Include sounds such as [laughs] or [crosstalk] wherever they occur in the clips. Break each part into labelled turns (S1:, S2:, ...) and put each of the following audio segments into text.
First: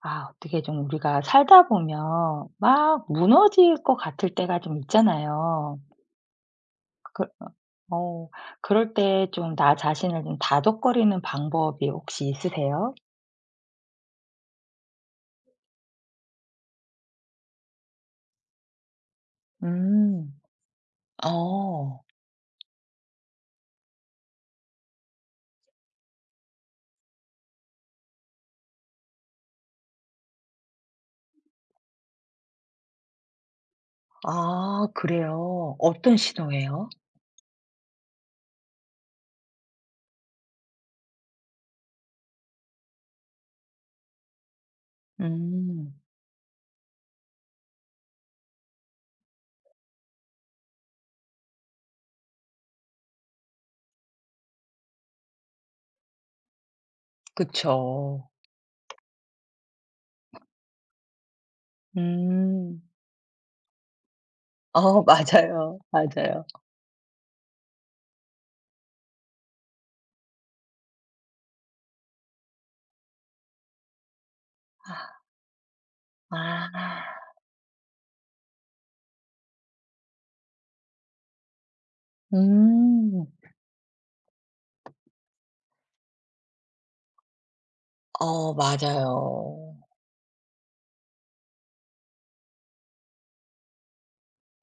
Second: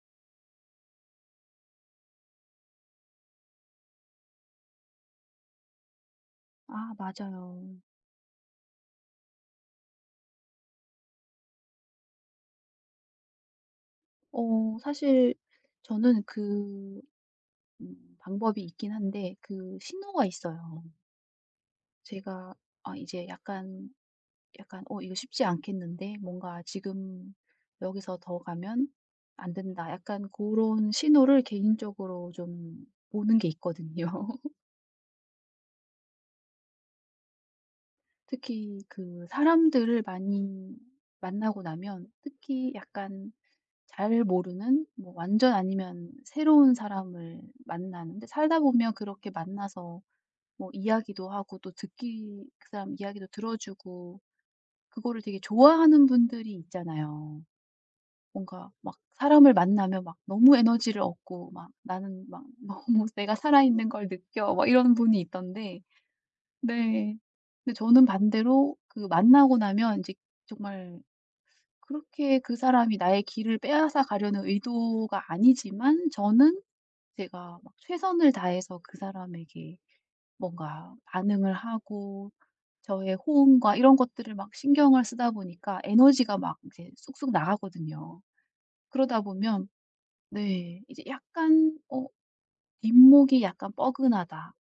S1: 아, 어떻게 좀 우리가 살다 보면 막 무너질 것 같을 때가 좀 있잖아요.
S2: 아
S1: 그
S2: 맞아요.
S1: 어 그럴 때 좀 나 자신을 좀 다독거리는 방법이 혹시 있으세요?
S2: 어 사실 저는 그 방법이 있긴 한데 그 신호가
S1: 음.
S2: 있어요.
S1: 어.
S2: 제가 아 이제 약간 '어 이거 쉽지 않겠는데. 뭔가 지금 여기서 더 가면 안 된다.' 약간 그런 신호를 개인적으로 좀 보는 게 있거든요. [laughs]
S1: 아, 그래요? 어떤 신호예요?
S2: 특히 그 사람들을 많이 만나고 나면, 특히 약간 잘 모르는 뭐 완전
S1: 음.
S2: 아니면 새로운 사람을 만나는데 살다 보면 그렇게 만나서 뭐 이야기도 하고 또 듣기 그 사람 이야기도 들어주고 그거를 되게 좋아하는 분들이 있잖아요.
S1: 그쵸.
S2: 뭔가 막 사람을 만나면 막 너무 에너지를 얻고 막 나는 막
S1: 음.
S2: [laughs] 너무 내가 살아있는 걸 느껴 막 이런
S1: 어, [laughs]
S2: 분이
S1: 맞아요,
S2: 있던데.
S1: 맞아요.
S2: 네. 근데 저는 반대로 그 만나고 나면 이제 정말, 그렇게 그 사람이 나의 길을 빼앗아 가려는 의도가 아니지만 저는
S1: 아.
S2: 제가 막 최선을 다해서 그 사람에게 뭔가 반응을 하고 저의
S1: 음.
S2: 호응과 이런 것들을 막 신경을 쓰다 보니까 에너지가 막 이제 쑥쑥 나가거든요.
S1: 어,
S2: 그러다 보면
S1: 맞아요.
S2: 네 이제 약간 어 뒷목이 약간 뻐근하다.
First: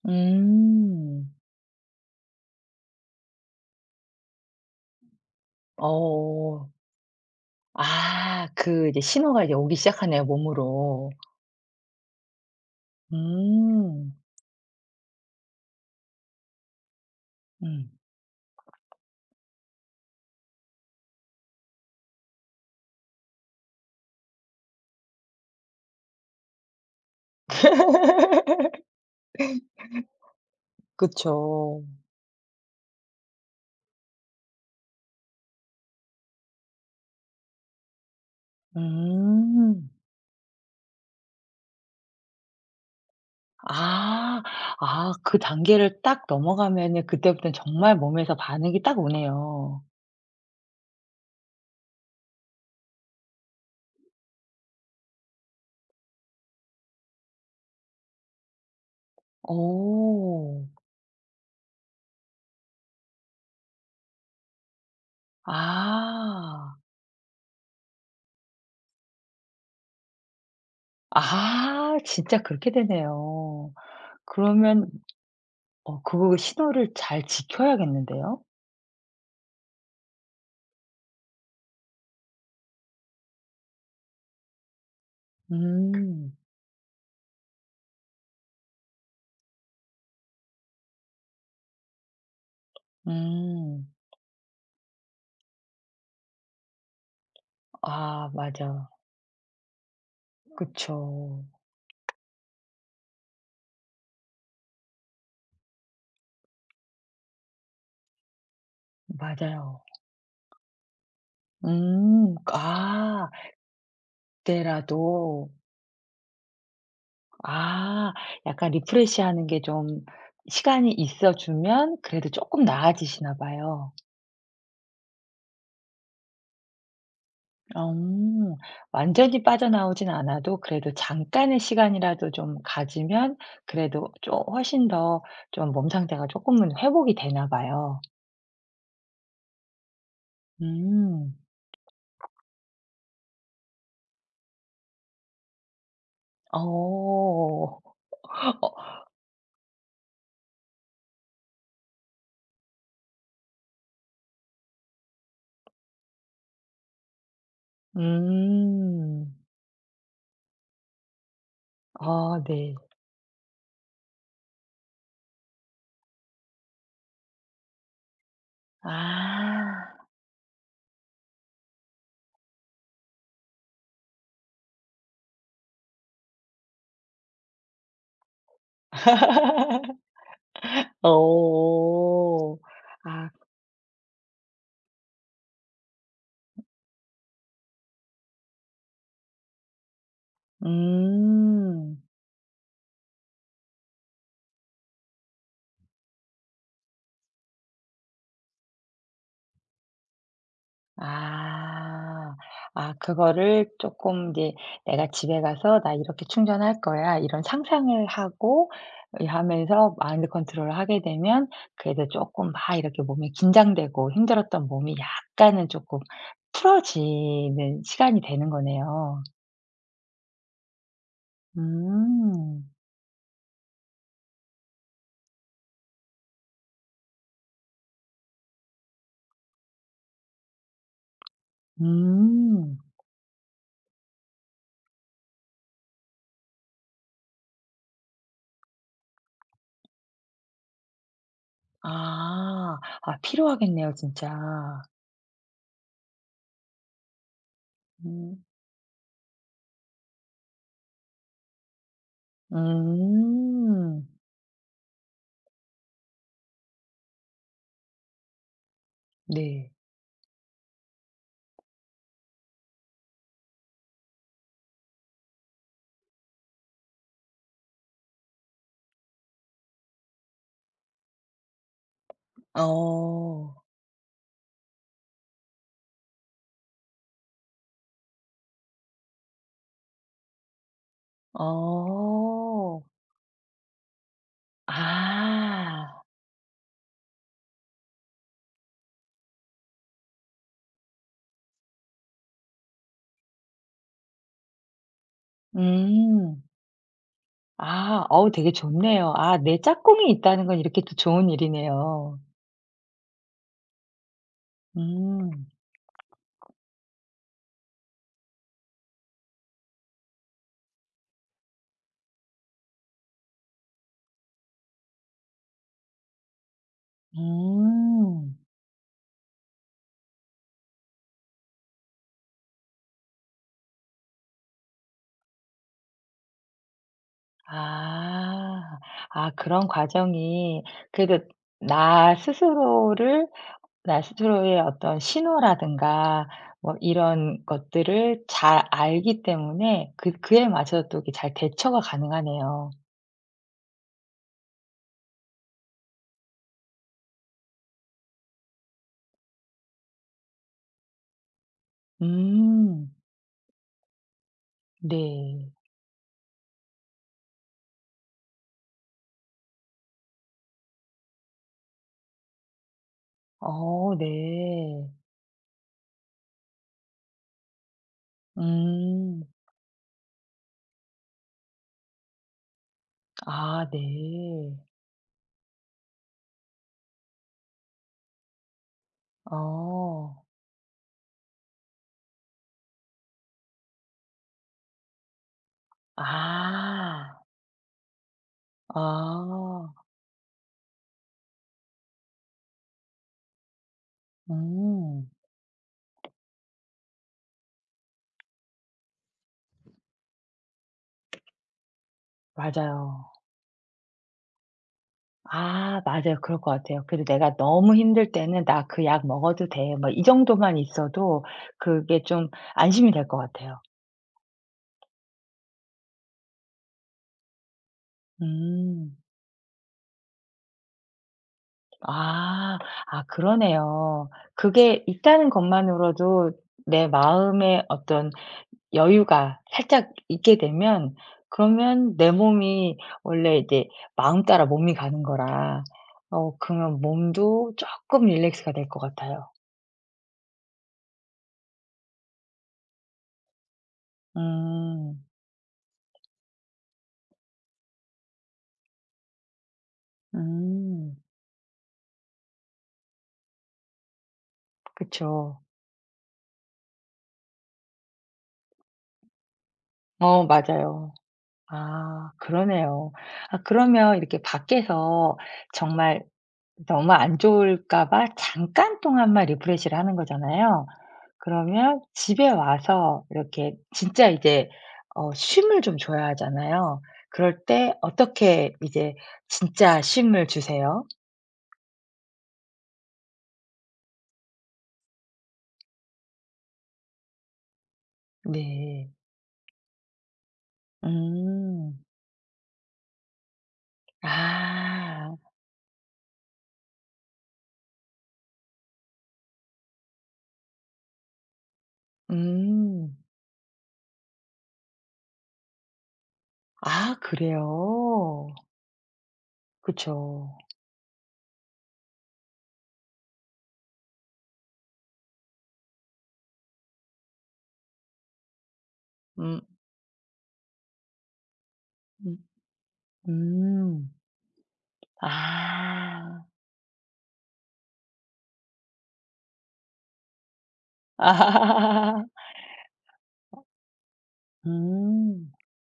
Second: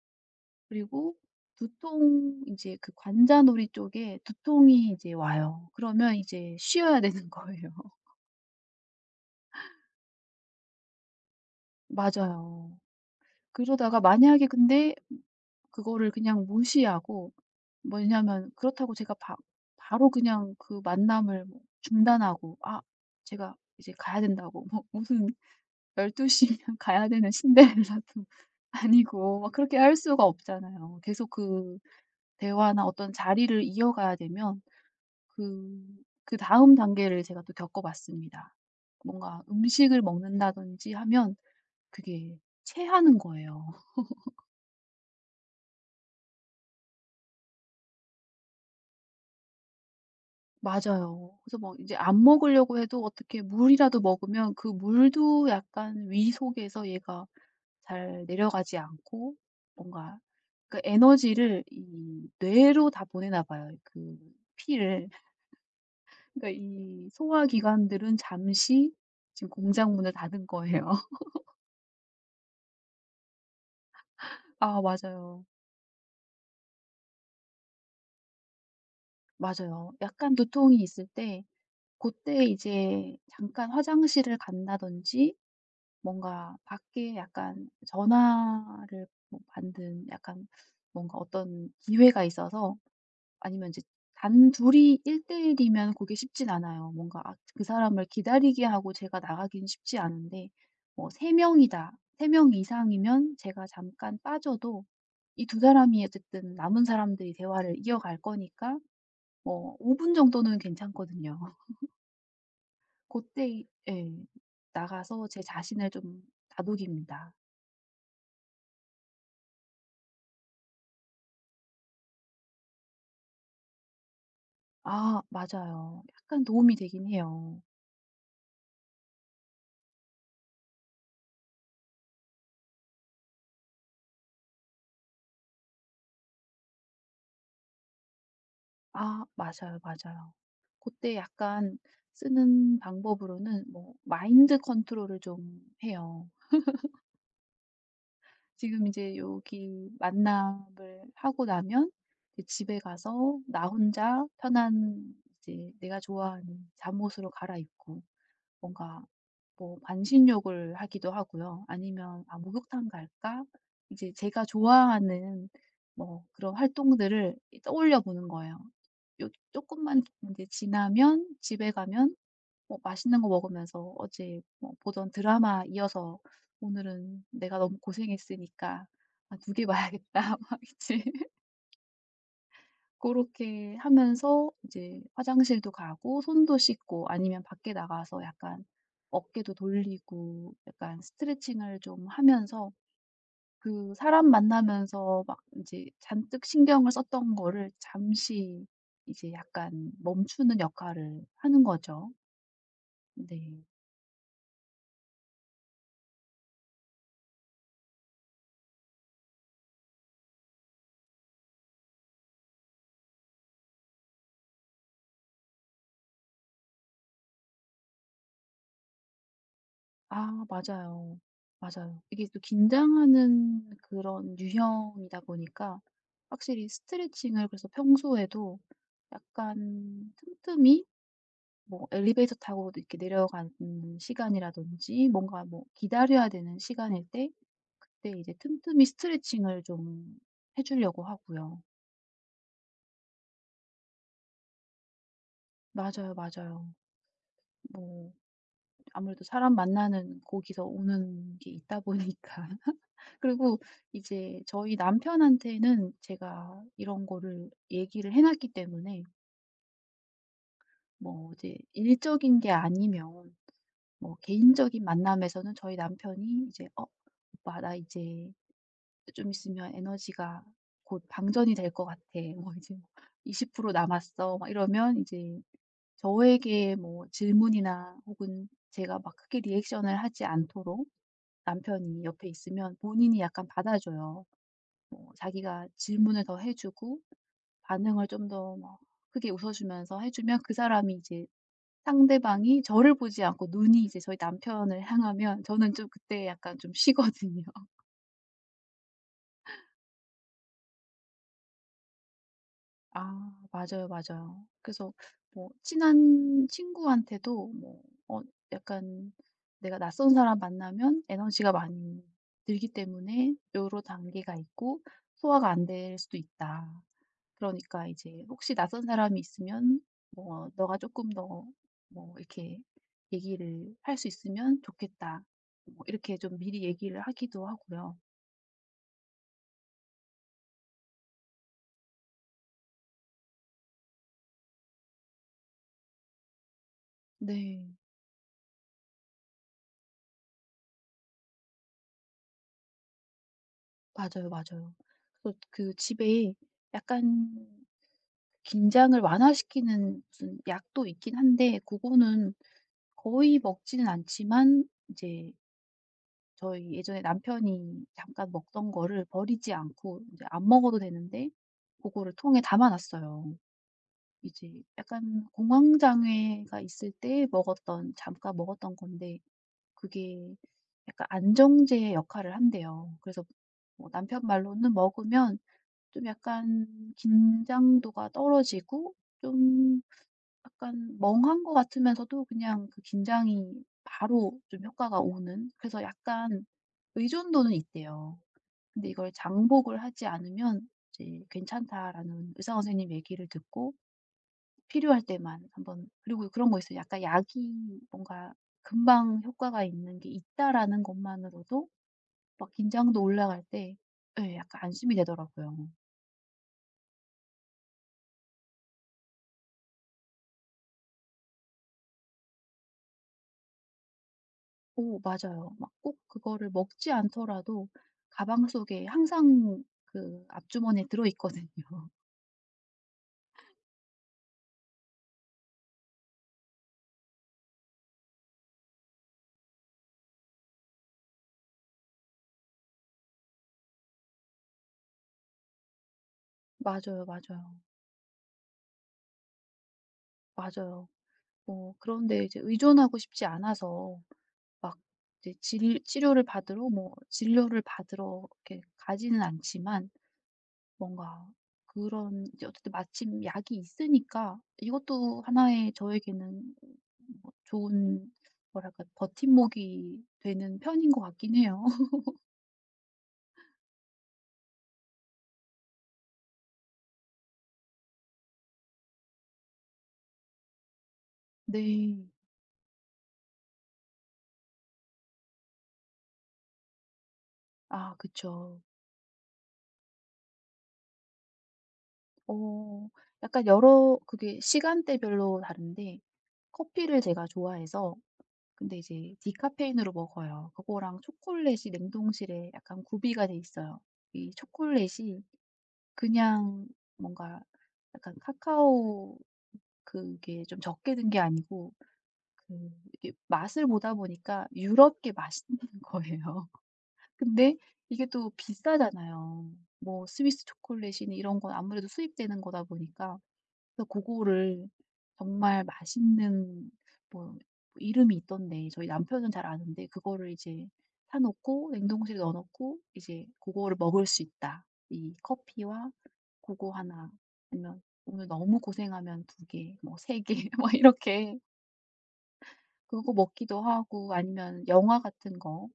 S2: 그리고
S1: 음.
S2: 두통, 이제 그 관자놀이 쪽에 두통이 이제 와요. 그러면 이제
S1: 어.
S2: 쉬어야 되는 거예요. [laughs]
S1: 아, 그 이제 신호가 이제 오기 시작하네요, 몸으로.
S2: 맞아요. 그러다가
S1: 음.
S2: 만약에, 근데 그거를 그냥 무시하고,
S1: 음.
S2: 뭐냐면 그렇다고 제가 바로 그냥 그 만남을 뭐 중단하고 아 제가 이제 가야 된다고 뭐 [laughs] 무슨 12시면 가야 되는 신데렐라도 [laughs] 아니고 막 그렇게 할 수가 없잖아요. 계속 그
S1: 그쵸.
S2: 대화나 어떤 자리를 이어가야 되면 그, 그 다음 단계를 제가 또 겪어봤습니다. 뭔가
S1: 음.
S2: 음식을 먹는다든지 하면 그게 체하는 거예요.
S1: 아. 아, 그 단계를 딱 넘어가면은 그때부터는 정말 몸에서 반응이 딱 오네요.
S2: 맞아요. 그래서 막 이제 안 먹으려고 해도, 어떻게 물이라도 먹으면 그 물도 약간 위 속에서 얘가 잘 내려가지 않고 뭔가
S1: 오.
S2: 그 에너지를 이 뇌로 다 보내나 봐요. 그 피를. 그러니까
S1: 아.
S2: 이 소화기관들은 잠시 지금 공장 문을 닫은 거예요. [laughs]
S1: 아, 진짜 그렇게 되네요.
S2: 아
S1: 그러면
S2: 맞아요.
S1: 어, 그 신호를 잘 지켜야겠는데요?
S2: 맞아요. 약간 두통이 있을 때, 그때 이제 잠깐 화장실을 간다든지
S1: 음.
S2: 뭔가 밖에 약간 전화를 뭐 만든 약간 뭔가 어떤 기회가 있어서. 아니면 이제
S1: 음.
S2: 단둘이 1:1 이면 그게 쉽진 않아요. 뭔가 아 그 사람을
S1: 아,
S2: 기다리게
S1: 맞아.
S2: 하고 제가 나가긴 쉽지 않은데, 뭐 3
S1: 그쵸.
S2: 명이다. 3명 이상이면 제가 잠깐 빠져도 이 두 사람이, 어쨌든 남은 사람들이 대화를 이어갈 거니까 뭐
S1: 맞아요.
S2: 5분 정도는 괜찮거든요. [laughs]
S1: 음.
S2: 그
S1: 아,
S2: 때예 나가서 제
S1: 그때라도.
S2: 자신을 좀 다독입니다.
S1: 아, 약간 리프레시하는 게 좀 시간이 있어 주면 그래도 조금 나아지시나 봐요.
S2: 아 맞아요. 약간 도움이 되긴 해요.
S1: 음. 완전히 빠져나오진 않아도 그래도 잠깐의 시간이라도 좀 가지면 그래도 좀 훨씬 더 좀 몸 상태가 조금은 회복이 되나 봐요.
S2: 아 맞아요, 맞아요. 그때
S1: 음.
S2: 약간 쓰는 방법으로는 뭐 마인드 컨트롤을 좀 해요.
S1: 어.
S2: 지금 이
S1: [laughs]
S2: 제 여기 만남을 하고 나면 이제 집에 가서 나 혼자 편한 이제 내가 좋아하는 잠옷으로 갈아입고 뭔가
S1: 음.
S2: 뭐 반신욕을 하기도 하고요. 아니면 '아
S1: 아, 네.
S2: 목욕탕 갈까?' 이제 제가 좋아하는 뭐 그런 활동들을 떠올려 보는 거예요.
S1: 아.
S2: 요 조금만 이제 지나면 집에 가면 뭐 맛있는 거 먹으면서 어제 뭐 보던 드라마 이어서 '오늘은 내가 너무 고생했으니까 아 2개 봐야겠다.' [laughs] 막 이제
S1: 어.
S2: 그
S1: 아.
S2: 렇게 하면서 이제 화장실도 가고 손도 씻고 아니면 밖에 나가서 약간 어깨도 돌리고 약간 스트레칭을
S1: 음.
S2: 좀 하면서 그 사람 만나면서 막 이제 잔뜩 신경을 썼던 거를 잠시 이제 약간 멈추는 역할을 하는 거죠.
S1: 아. 아,
S2: 네.
S1: 그거를 조금 이제 '내가 집에 가서 나 이렇게 충전할 거야.' 이런 상상을 하고 이 하면서 마인드 컨트롤을 하게 되면 그래도 조금 막 이렇게 몸이 긴장되고 힘들었던 몸이 약간은 조금 풀어지는 시간이 되는 거네요.
S2: 아 맞아요. 맞아요. 이게 또
S1: 음.
S2: 긴장하는 그런 유형이다 보니까, 확실히 스트레칭을, 그래서 평소에도 약간 틈틈이 뭐 엘리베이터 타고
S1: 음.
S2: 이렇게 내려가는 시간이라든지 뭔가 뭐 기다려야 되는 시간일 때, 그때 이제 틈틈이 스트레칭을 좀 해 주려고 하고요.
S1: 아. 아, 필요하겠네요, 진짜.
S2: 맞아요, 맞아요. 뭐
S1: 음.
S2: 아무래도 사람 만나는 거기서 오는 게 있다 보니까. 그리고
S1: 음.
S2: 이제 저희 남편한테는 제가 이런 거를 얘기를 해 놨기 때문에,
S1: 네.
S2: 뭐 이제 일적인 게 아니면 뭐 개인적인 만남에서는 저희 남편이 이제 "어 오빠 나 이제 좀 있으면 에너지가 곧 방전이 될 것 같아. 뭐 이제
S1: 어.
S2: 20% 남았어." 막 이러면 이제 저에게 뭐 질문이나 혹은 제가 막 크게 리액션을 하지 않도록 남편이 옆에 있으면
S1: 어.
S2: 본인이 약간 받아줘요. 뭐 자기가
S1: 아.
S2: 질문을 더 해 주고 반응을 좀 더 막 크게 웃어 주면서 해 주면 그 사람이 이제, 상대방이 저를 보지 않고 눈이 이제 저희 남편을 향하면 저는 좀 그때
S1: 음.
S2: 약간 좀 쉬거든요. [laughs]
S1: 아. 어우, 되게 좋네요. 아, 내 짝꿍이 있다는 건 이렇게 또 좋은 일이네요.
S2: 아 맞아요, 맞아요. 그래서
S1: 음.
S2: 뭐 친한 친구한테도 뭐 어 약간 내가 낯선 사람 만나면 에너지가 많이 들기 때문에 요로 단계가 있고 소화가 안 될 수도 있다. 그러니까 이제
S1: 음.
S2: 혹시 낯선 사람이 있으면 뭐 "너가 조금 더 뭐 이렇게 얘기를 할 수 있으면 좋겠다." 뭐 이렇게 좀 미리 얘기를 하기도 하고요.
S1: 아. 아, 그런 과정이 그래도 나 스스로를, 나 스스로의 어떤 신호라든가 뭐 이런
S2: 네.
S1: 것들을 잘 알기 때문에 그, 그에 맞춰서 또 이렇게 잘 대처가 가능하네요.
S2: 맞아요, 맞아요. 그래서 그 집에 약간 긴장을 완화시키는 무슨 약도 있긴 한데 그거는
S1: 음.
S2: 거의 먹지는 않지만, 이제
S1: 네.
S2: 저희 예전에 남편이 잠깐 먹던 거를 버리지 않고 이제 안 먹어도 되는데 그거를 통에 담아 놨어요.
S1: 어,
S2: 이제
S1: 네.
S2: 약간 공황 장애가 있을 때 먹었던, 잠깐 먹었던 건데
S1: 음.
S2: 그게 약간 안정제 역할을 한대요. 그래서
S1: 아,
S2: 뭐 남편
S1: 네.
S2: 말로는 먹으면 좀 약간 긴장도가 떨어지고 좀
S1: 어.
S2: 약간 멍한 것 같으면서도 그냥 그 긴장이 바로 좀 효과가 오는, 그래서 약간
S1: 아.
S2: 의존도는 있대요. 근데 이걸
S1: 아.
S2: 장복을 하지 않으면 이제 괜찮다라는 의사 선생님 얘기를 듣고 필요할
S1: 음.
S2: 때만 한번, 그리고 그런 거 있어요. 약간 약이 뭔가 금방 효과가 있는 게 있다라는 것만으로도 막 긴장도
S1: 맞아요.
S2: 올라갈 때 예 약간 안심이 되더라고요.
S1: 아, 맞아요. 그럴 것 같아요. 그래도 '내가 너무 힘들 때는 나 그 약 먹어도 돼.' 뭐 이 정도만 있어도 그게 좀 안심이 될 것 같아요.
S2: 오 맞아요. 막 꼭 그거를 먹지 않더라도 가방 속에
S1: 음.
S2: 항상 그 앞주머니에 들어 있거든요. [laughs]
S1: 아. 아, 그러네요. 그게 있다는 것만으로도 내 마음의 어떤 여유가 살짝 있게 되면 그러면 내 몸이 원래 이제 마음 따라 몸이 가는 거라 어, 그러면
S2: 맞아요,
S1: 몸도
S2: 맞아요.
S1: 쪼끔 릴렉스가 될 것 같아요.
S2: 맞아요. 어 그런데 이제 의존하고 싶지 않아서 막
S1: 음.
S2: 이제 질 치료를 받으러 뭐 진료를 받으러 이렇게 가지는 않지만,
S1: 음.
S2: 뭔가 그런 이제 어쨌든 마침 약이 있으니까 이것도
S1: 그쵸.
S2: 하나의 저에게는 뭐 좋은 뭐랄까 버팀목이
S1: 어,
S2: 되는 편인
S1: 맞아요.
S2: 것 같긴 해요. [laughs]
S1: 아, 그러네요. 아, 그러면 이렇게 밖에서 정말 너무 안 좋을까 봐 잠깐 동안만 리프레시를 하는 거잖아요. 그러면
S2: 네.
S1: 집에 와서 이렇게 진짜 이제 어, 쉼을 좀 줘야 하잖아요. 그럴 때
S2: 아
S1: 어떻게
S2: 그쵸.
S1: 이제 진짜 쉼을 주세요?
S2: 어 약간 여러 그게 시간대별로 다른데, 커피를 제가 좋아해서 근데
S1: 네.
S2: 이제 디카페인으로 먹어요. 그거랑 초콜릿이
S1: 음.
S2: 냉동실에 약간 구비가 돼 있어요. 이
S1: 아.
S2: 초콜릿이 그냥 뭔가 약간 카카오 그게 좀 적게 든 게 아니고, 그
S1: 음.
S2: 이게 맛을 보다 보니까 유럽게 맛있는 [laughs] 거예요.
S1: 아,
S2: 근데 이게
S1: 그래요?
S2: 또 비싸잖아요. 뭐
S1: 그쵸.
S2: 스위스 초콜릿이니 이런 건 아무래도 수입되는 거다 보니까, 그래서 그거를, 정말 맛있는 뭐 이름이 있던데 저희 남편은 잘
S1: 음.
S2: 아는데, 그거를 이제 사 놓고
S1: 음.
S2: 냉동실에 넣어 놓고 이제 그거를
S1: 음.
S2: 먹을 수 있다.
S1: 아.
S2: 이 커피와
S1: [laughs]
S2: 그거 하나, 아니면 오늘 너무 고생하면 2개 뭐 3개 [laughs] 막 이렇게
S1: 아.
S2: 그거 먹기도 하고, 아니면 영화
S1: 음.
S2: 같은 거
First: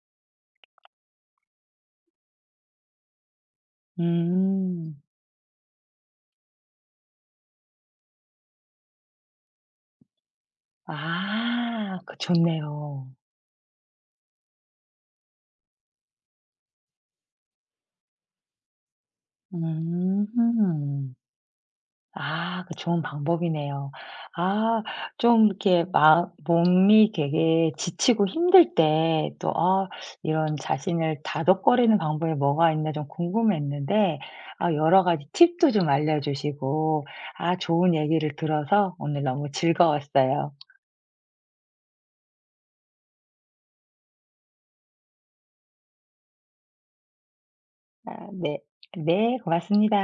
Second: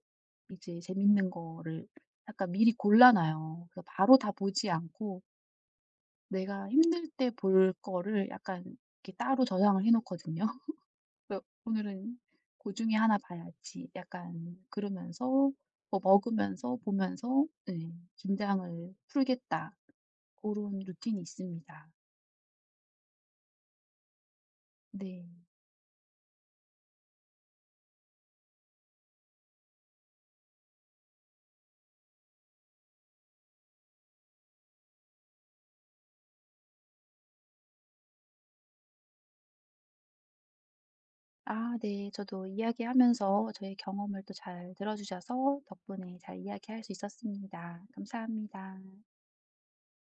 S2: 이제 재밌는 거를 약간 미리 골라 놔요. 그래서 바로 다 보지
S1: 음.
S2: 않고 내가 힘들 때 볼 거를 약간 이렇게 따로 저장을 해 놓거든요. [laughs] 그래서
S1: 아, 그
S2: '오늘은 그 중에
S1: 좋네요.
S2: 하나 봐야지.' 약간 그러면서 뭐 먹으면서 보면서 네, 긴장을 풀겠다, 그런
S1: 음.
S2: 루틴이 있습니다.
S1: 아, 그 좋은 방법이네요. 아,
S2: 네.
S1: 좀 이렇게 마 몸이 되게 지치고 힘들 때 또 '아, 이런 자신을 다독거리는 방법이 뭐가 있나.' 좀 궁금했는데 아, 여러 가지 팁도 좀 알려 주시고 아, 좋은 얘기를 들어서 오늘 너무 즐거웠어요.
S2: 아 네. 저도 이야기하면서 저의 경험을 또 잘 들어 주셔서 덕분에 잘 이야기할 수 있었습니다.
S1: 아, 네.
S2: 감사합니다.
S1: 네, 고맙습니다.